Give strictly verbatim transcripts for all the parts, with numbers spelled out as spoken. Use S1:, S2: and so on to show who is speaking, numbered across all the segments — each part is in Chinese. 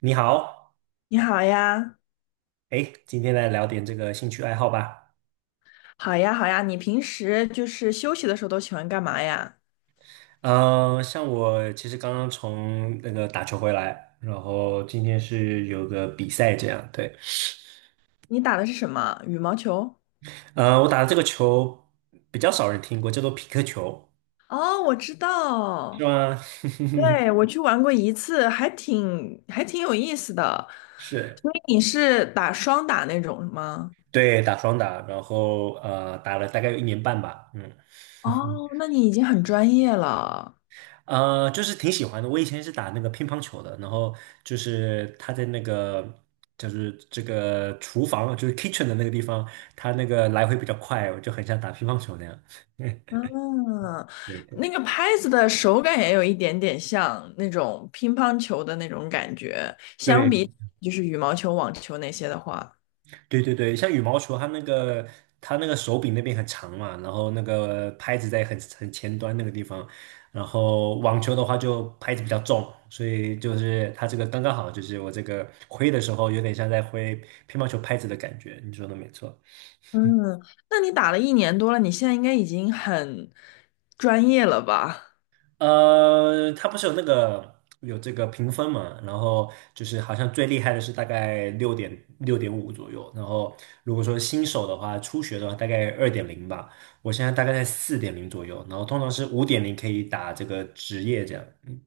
S1: 你好，
S2: 你好呀，
S1: 哎，今天来聊点这个兴趣爱好吧。
S2: 好呀，好呀。你平时就是休息的时候都喜欢干嘛呀？
S1: 嗯、像我其实刚刚从那个打球回来，然后今天是有个比赛这样，对。
S2: 你打的是什么？羽毛球？
S1: 呃，我打的这个球比较少人听过，叫做匹克球，
S2: 哦，我知
S1: 是
S2: 道，
S1: 吗？
S2: 对，我去玩过一次，还挺还挺有意思的。
S1: 是，
S2: 所以你是打双打那种吗？
S1: 对，打双打，然后呃，打了大概有一年半吧，嗯。
S2: 哦，那你已经很专业了。
S1: 呃，就是挺喜欢的。我以前是打那个乒乓球的，然后就是他在那个就是这个厨房，就是 kitchen 的那个地方，他那个来回比较快，我就很像打乒乓球那样。
S2: 嗯，
S1: 对对
S2: 那个拍子的手感也有一点点像那种乒乓球的那种感觉，相比
S1: 对
S2: 就是羽毛球、网球那些的话。
S1: 对对对，像羽毛球，它那个它那个手柄那边很长嘛，然后那个拍子在很很前端那个地方，然后网球的话就拍子比较重，所以就是它这个刚刚好，就是我这个挥的时候有点像在挥乒乓球拍子的感觉，你说的没错。
S2: 嗯，那你打了一年多了，你现在应该已经很专业了吧？
S1: 呃，它不是有那个有这个评分嘛？然后就是好像最厉害的是大概六点六点五左右，然后如果说新手的话，初学的话大概二点零吧。我现在大概在四点零左右，然后通常是五点零可以打这个职业这样。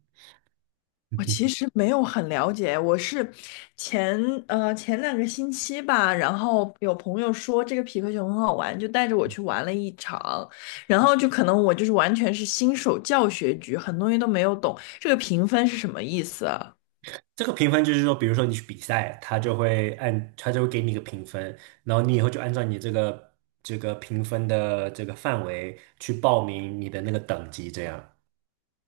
S2: 我其
S1: 嗯
S2: 实没有很了解，我是前呃前两个星期吧，然后有朋友说这个匹克球很好玩，就带着我去玩了一场，然后就可能我就是完全是新手教学局，很多东西都没有懂，这个评分是什么意思啊？
S1: 这个评分就是说，比如说你去比赛，他就会按他就会给你一个评分，然后你以后就按照你这个这个评分的这个范围去报名你的那个等级这样。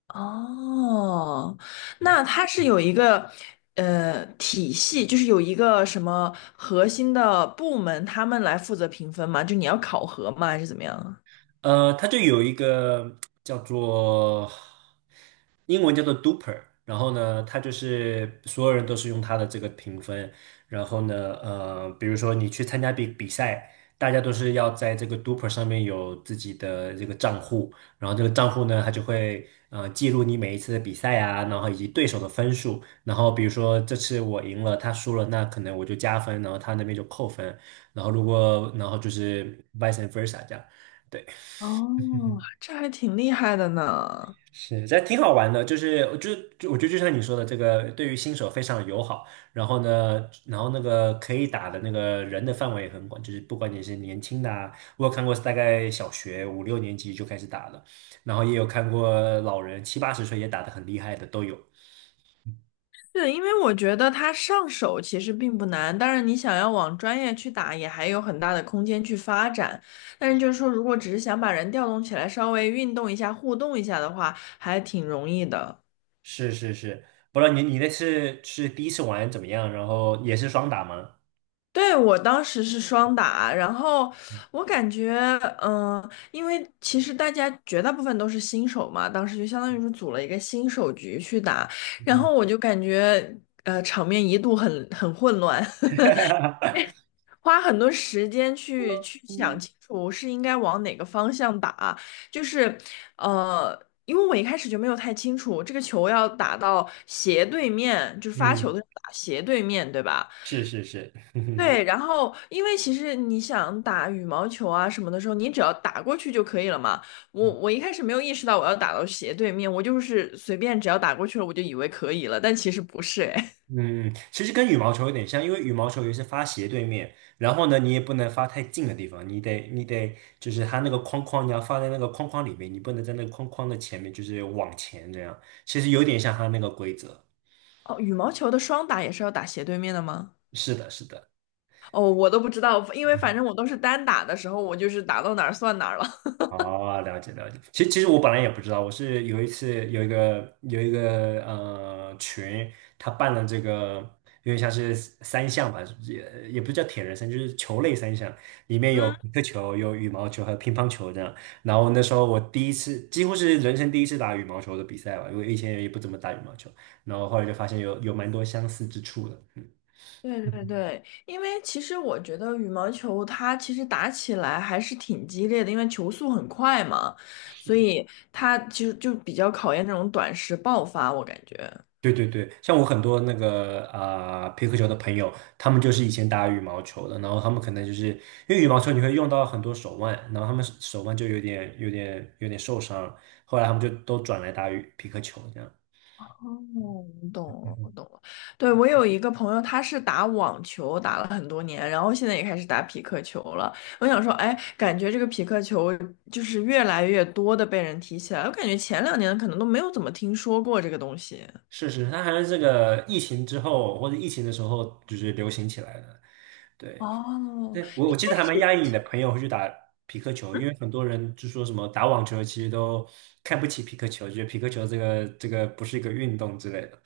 S2: 哦，那它是有一个呃体系，就是有一个什么核心的部门，他们来负责评分吗？就你要考核吗？还是怎么样啊？
S1: 呃，它就有一个叫做英文叫做 Duper，然后呢，它就是所有人都是用它的这个评分，然后呢，呃，比如说你去参加比比赛，大家都是要在这个 Duper 上面有自己的这个账户，然后这个账户呢，它就会呃记录你每一次的比赛啊，然后以及对手的分数，然后比如说这次我赢了，他输了，那可能我就加分，然后他那边就扣分，然后如果然后就是 vice versa 这样。对。
S2: 哦，这还挺厉害的呢。
S1: 是，这挺好玩的，就是就就我觉得就像你说的，这个对于新手非常友好。然后呢，然后那个可以打的那个人的范围也很广，就是不管你是年轻的啊，我有看过是大概小学五六年级就开始打了，然后也有看过老人七八十岁也打得很厉害的都有。
S2: 是，因为我觉得它上手其实并不难，当然你想要往专业去打，也还有很大的空间去发展。但是就是说，如果只是想把人调动起来，稍微运动一下、互动一下的话，还挺容易的。
S1: 是是是，不知道你你那次是第一次玩怎么样？然后也是双打吗？
S2: 对，我当时是双打，然后我感觉，嗯、因为其实大家绝大部分都是新手嘛，当时就相当于是组了一个新手局去打，然
S1: 嗯，
S2: 后我就感觉，呃，场面一度很很混乱，花很多时间去去想清楚是应该往哪个方向打，就是，呃，因为我一开始就没有太清楚这个球要打到斜对面，就是发球
S1: 嗯，
S2: 的时候打斜对面，对吧？
S1: 是是是，
S2: 对，然后因为其实你想打羽毛球啊什么的时候，你只要打过去就可以了嘛。我我一开始没有意识到我要打到斜对面，我就是随便只要打过去了，我就以为可以了，但其实不是哎。
S1: 嗯，其实跟羽毛球有点像，因为羽毛球也是发斜对面，然后呢，你也不能发太近的地方，你得你得就是它那个框框，你要放在那个框框里面，你不能在那个框框的前面，就是往前这样。其实有点像它那个规则。
S2: 哦，羽毛球的双打也是要打斜对面的吗？
S1: 是的，是的。
S2: 哦，我都不知道，因为反正我都是单打的时候，我就是打到哪儿算哪儿了。
S1: 哦，了解了解。其实其实我本来也不知道，我是有一次有一个有一个呃群，他办了这个因为像是三项吧，也也不是叫铁人三项，就是球类三项，里面 有
S2: 嗯。
S1: 皮克球、有羽毛球还有乒乓球这样。然后那时候我第一次，几乎是人生第一次打羽毛球的比赛吧，因为以前也不怎么打羽毛球，然后后来就发现有有蛮多相似之处的。嗯
S2: 对对对，因为其实我觉得羽毛球它其实打起来还是挺激烈的，因为球速很快嘛，所以它其实就比较考验这种短时爆发，我感觉。
S1: 对对对，像我很多那个啊、呃、皮克球的朋友，他们就是以前打羽毛球的，然后他们可能就是因为羽毛球你会用到很多手腕，然后他们手手腕就有点有点有点受伤，后来他们就都转来打羽皮克球这样。
S2: 哦，我懂了，我懂了。对，我有一个朋友，他是打网球打了很多年，然后现在也开始打匹克球了。我想说，哎，感觉这个匹克球就是越来越多的被人提起来，我感觉前两年可能都没有怎么听说过这个东西。
S1: 是是，它还是这个疫情之后或者疫情的时候就是流行起来的。对，
S2: 哦，
S1: 那我
S2: 一
S1: 我记得
S2: 开
S1: 还蛮
S2: 始。
S1: 讶异你的朋友会去打皮克球，因为很多人就说什么打网球其实都看不起皮克球，觉得皮克球这个这个不是一个运动之类的。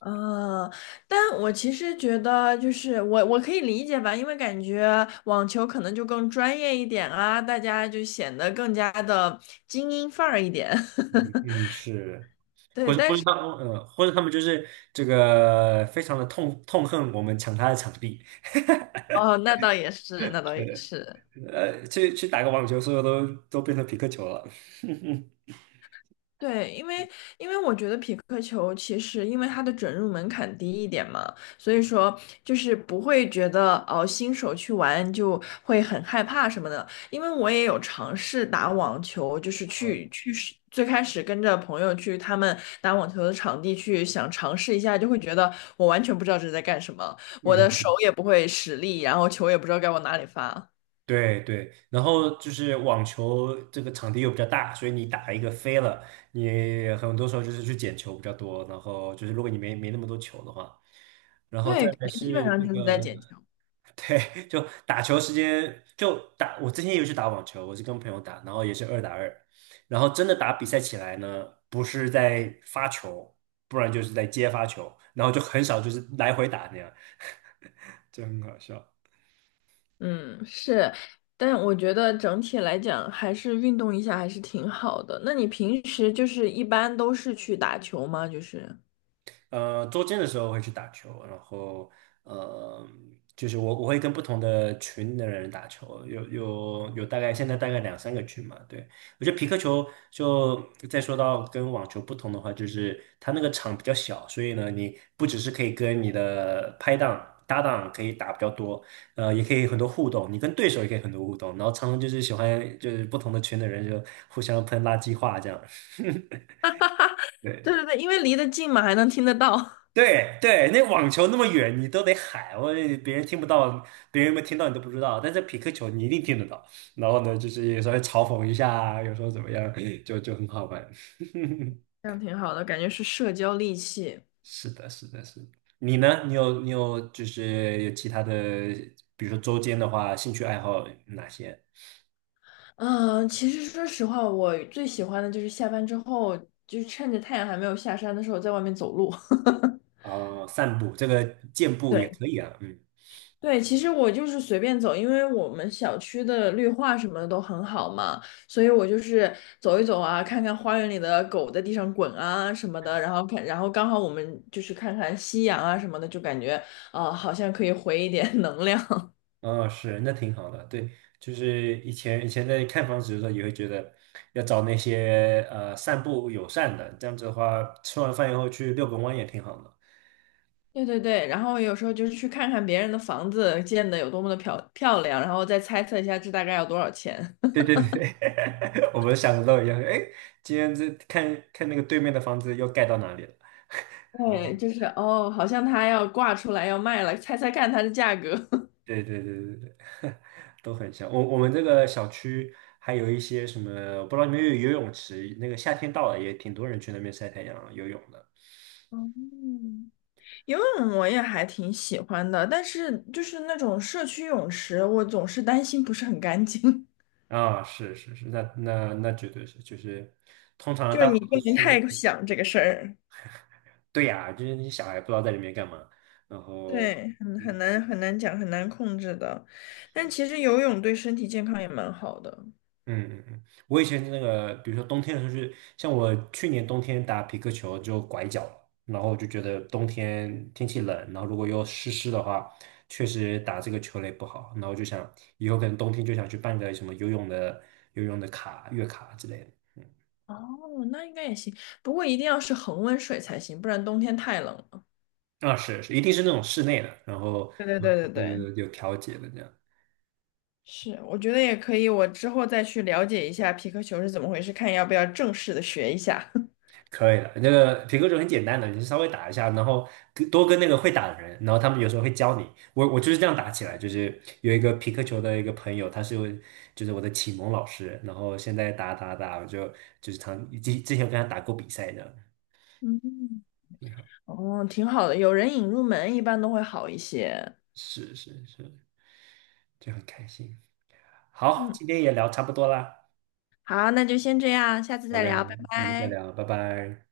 S2: 呃，但我其实觉得，就是我我可以理解吧，因为感觉网球可能就更专业一点啊，大家就显得更加的精英范儿一点。
S1: 嗯，是，或
S2: 对，
S1: 者或
S2: 但
S1: 者
S2: 是
S1: 他呃，或者他们就是这个非常的痛痛恨我们抢他的场地，
S2: 哦，那倒也是，那倒也
S1: 呃
S2: 是。
S1: 呃，去去打个网球，所有都都变成匹克球了。
S2: 对，因为因为我觉得匹克球其实因为它的准入门槛低一点嘛，所以说就是不会觉得哦新手去玩就会很害怕什么的。因为我也有尝试打网球，就是
S1: 嗯，
S2: 去去试最开始跟着朋友去他们打网球的场地去想尝试一下，就会觉得我完全不知道这是在干什么，我的手
S1: 嗯
S2: 也不会使力，然后球也不知道该往哪里发。
S1: 对对，然后就是网球这个场地又比较大，所以你打一个飞了，你很多时候就是去捡球比较多，然后就是如果你没没那么多球的话，然后再
S2: 对，感
S1: 来
S2: 觉基本
S1: 是
S2: 上
S1: 这
S2: 就是在
S1: 个。
S2: 捡球。
S1: 对，就打球时间就打，我之前也有去打网球，我是跟朋友打，然后也是二打二，然后真的打比赛起来呢，不是在发球，不然就是在接发球，然后就很少就是来回打那样，就很好笑。
S2: 嗯，是，但我觉得整体来讲，还是运动一下还是挺好的。那你平时就是一般都是去打球吗？就是，
S1: 呃，周间的时候会去打球，然后呃，就是我我会跟不同的群的人打球，有有有大概现在大概两三个群嘛。对，我觉得皮克球就再说到跟网球不同的话，就是它那个场比较小，所以呢，你不只是可以跟你的拍档。搭档可以打比较多，呃，也可以很多互动，你跟对手也可以很多互动，然后常常就是喜欢就是不同的群的人就互相喷垃圾话这样，
S2: 对
S1: 对。
S2: 对对，因为离得近嘛，还能听得到，
S1: 对对，那网球那么远，你都得喊，我别人听不到，别人有没有听到你都不知道。但是匹克球你一定听得到。然后呢，就是有时候嘲讽一下啊，有时候怎么样，就就很好玩。
S2: 这样挺好的，感觉是社交利器。
S1: 是的，是的，是的你呢？你有你有就是有其他的，比如说周间的话，兴趣爱好哪些？
S2: 嗯，其实说实话，我最喜欢的就是下班之后，就趁着太阳还没有下山的时候，在外面走路。
S1: 啊、散步，这个健 步也
S2: 对。
S1: 可以啊。嗯。
S2: 对，其实我就是随便走，因为我们小区的绿化什么的都很好嘛，所以我就是走一走啊，看看花园里的狗在地上滚啊什么的，然后看，然后刚好我们就是看看夕阳啊什么的，就感觉啊、呃好像可以回一点 能量。
S1: 哦，是，那挺好的。对，就是以前以前在看房子的时候，也会觉得要找那些呃散步友善的，这样子的话，吃完饭以后去遛个弯也挺好的。
S2: 对对对，然后有时候就是去看看别人的房子建的有多么的漂漂亮，然后再猜测一下这大概要多少钱。
S1: 对对对，我们想的都一样。哎，今天这看看那个对面的房子又盖到哪里了？然后，
S2: 对，就是哦，好像它要挂出来要卖了，猜猜看它的价格。
S1: 对对对对对，都很像。我我们这个小区还有一些什么，我不知道你们有游泳池，那个夏天到了也挺多人去那边晒太阳、游泳的。
S2: 嗯，游泳我也还挺喜欢的，但是就是那种社区泳池，我总是担心不是很干净，
S1: 啊、是是是，那那那绝对是，就是通常 的
S2: 就是
S1: 大部
S2: 你
S1: 分都
S2: 不
S1: 是
S2: 能
S1: 去那个
S2: 太想这个事儿，
S1: 对呀、就是那些小孩不知道在里面干嘛，然后，
S2: 对，很很
S1: 嗯
S2: 难很难讲，很难控制的。但其实游泳对身体健康也蛮好的。
S1: 嗯嗯，嗯，我以前那个，比如说冬天的时候是，像我去年冬天打皮克球就拐脚了，然后我就觉得冬天天气冷，然后如果又湿湿的话，确实打这个球类不好，然后我就想以后可能冬天就想去办个什么游泳的游泳的卡、月卡之类的，
S2: 哦，那应该也行，不过一定要是恒温水才行，不然冬天太冷了。
S1: 啊，是是，一定是那种室内的，然后
S2: 对对对对
S1: 嗯有
S2: 对，
S1: 有有调节的这样。
S2: 是，我觉得也可以，我之后再去了解一下皮克球是怎么回事，看要不要正式的学一下。
S1: 可以了，那个评克球很简单的，你就稍微打一下，然后跟多跟那个会打的人，然后他们有时候会教你。我我就是这样打起来，就是有一个皮克球的一个朋友，他是我就是我的启蒙老师，然后现在打打打，我就就是常之之前有跟他打过比赛的，
S2: 嗯。
S1: 挺好，
S2: 哦，挺好的，有人引入门一般都会好一些。
S1: 是是是，就很开心。好，
S2: 嗯，
S1: 今天也聊差不多啦，
S2: 好，那就先这样，下次
S1: 好
S2: 再
S1: 嘞，好
S2: 聊，拜
S1: 嘞我们再
S2: 拜。
S1: 聊，拜拜。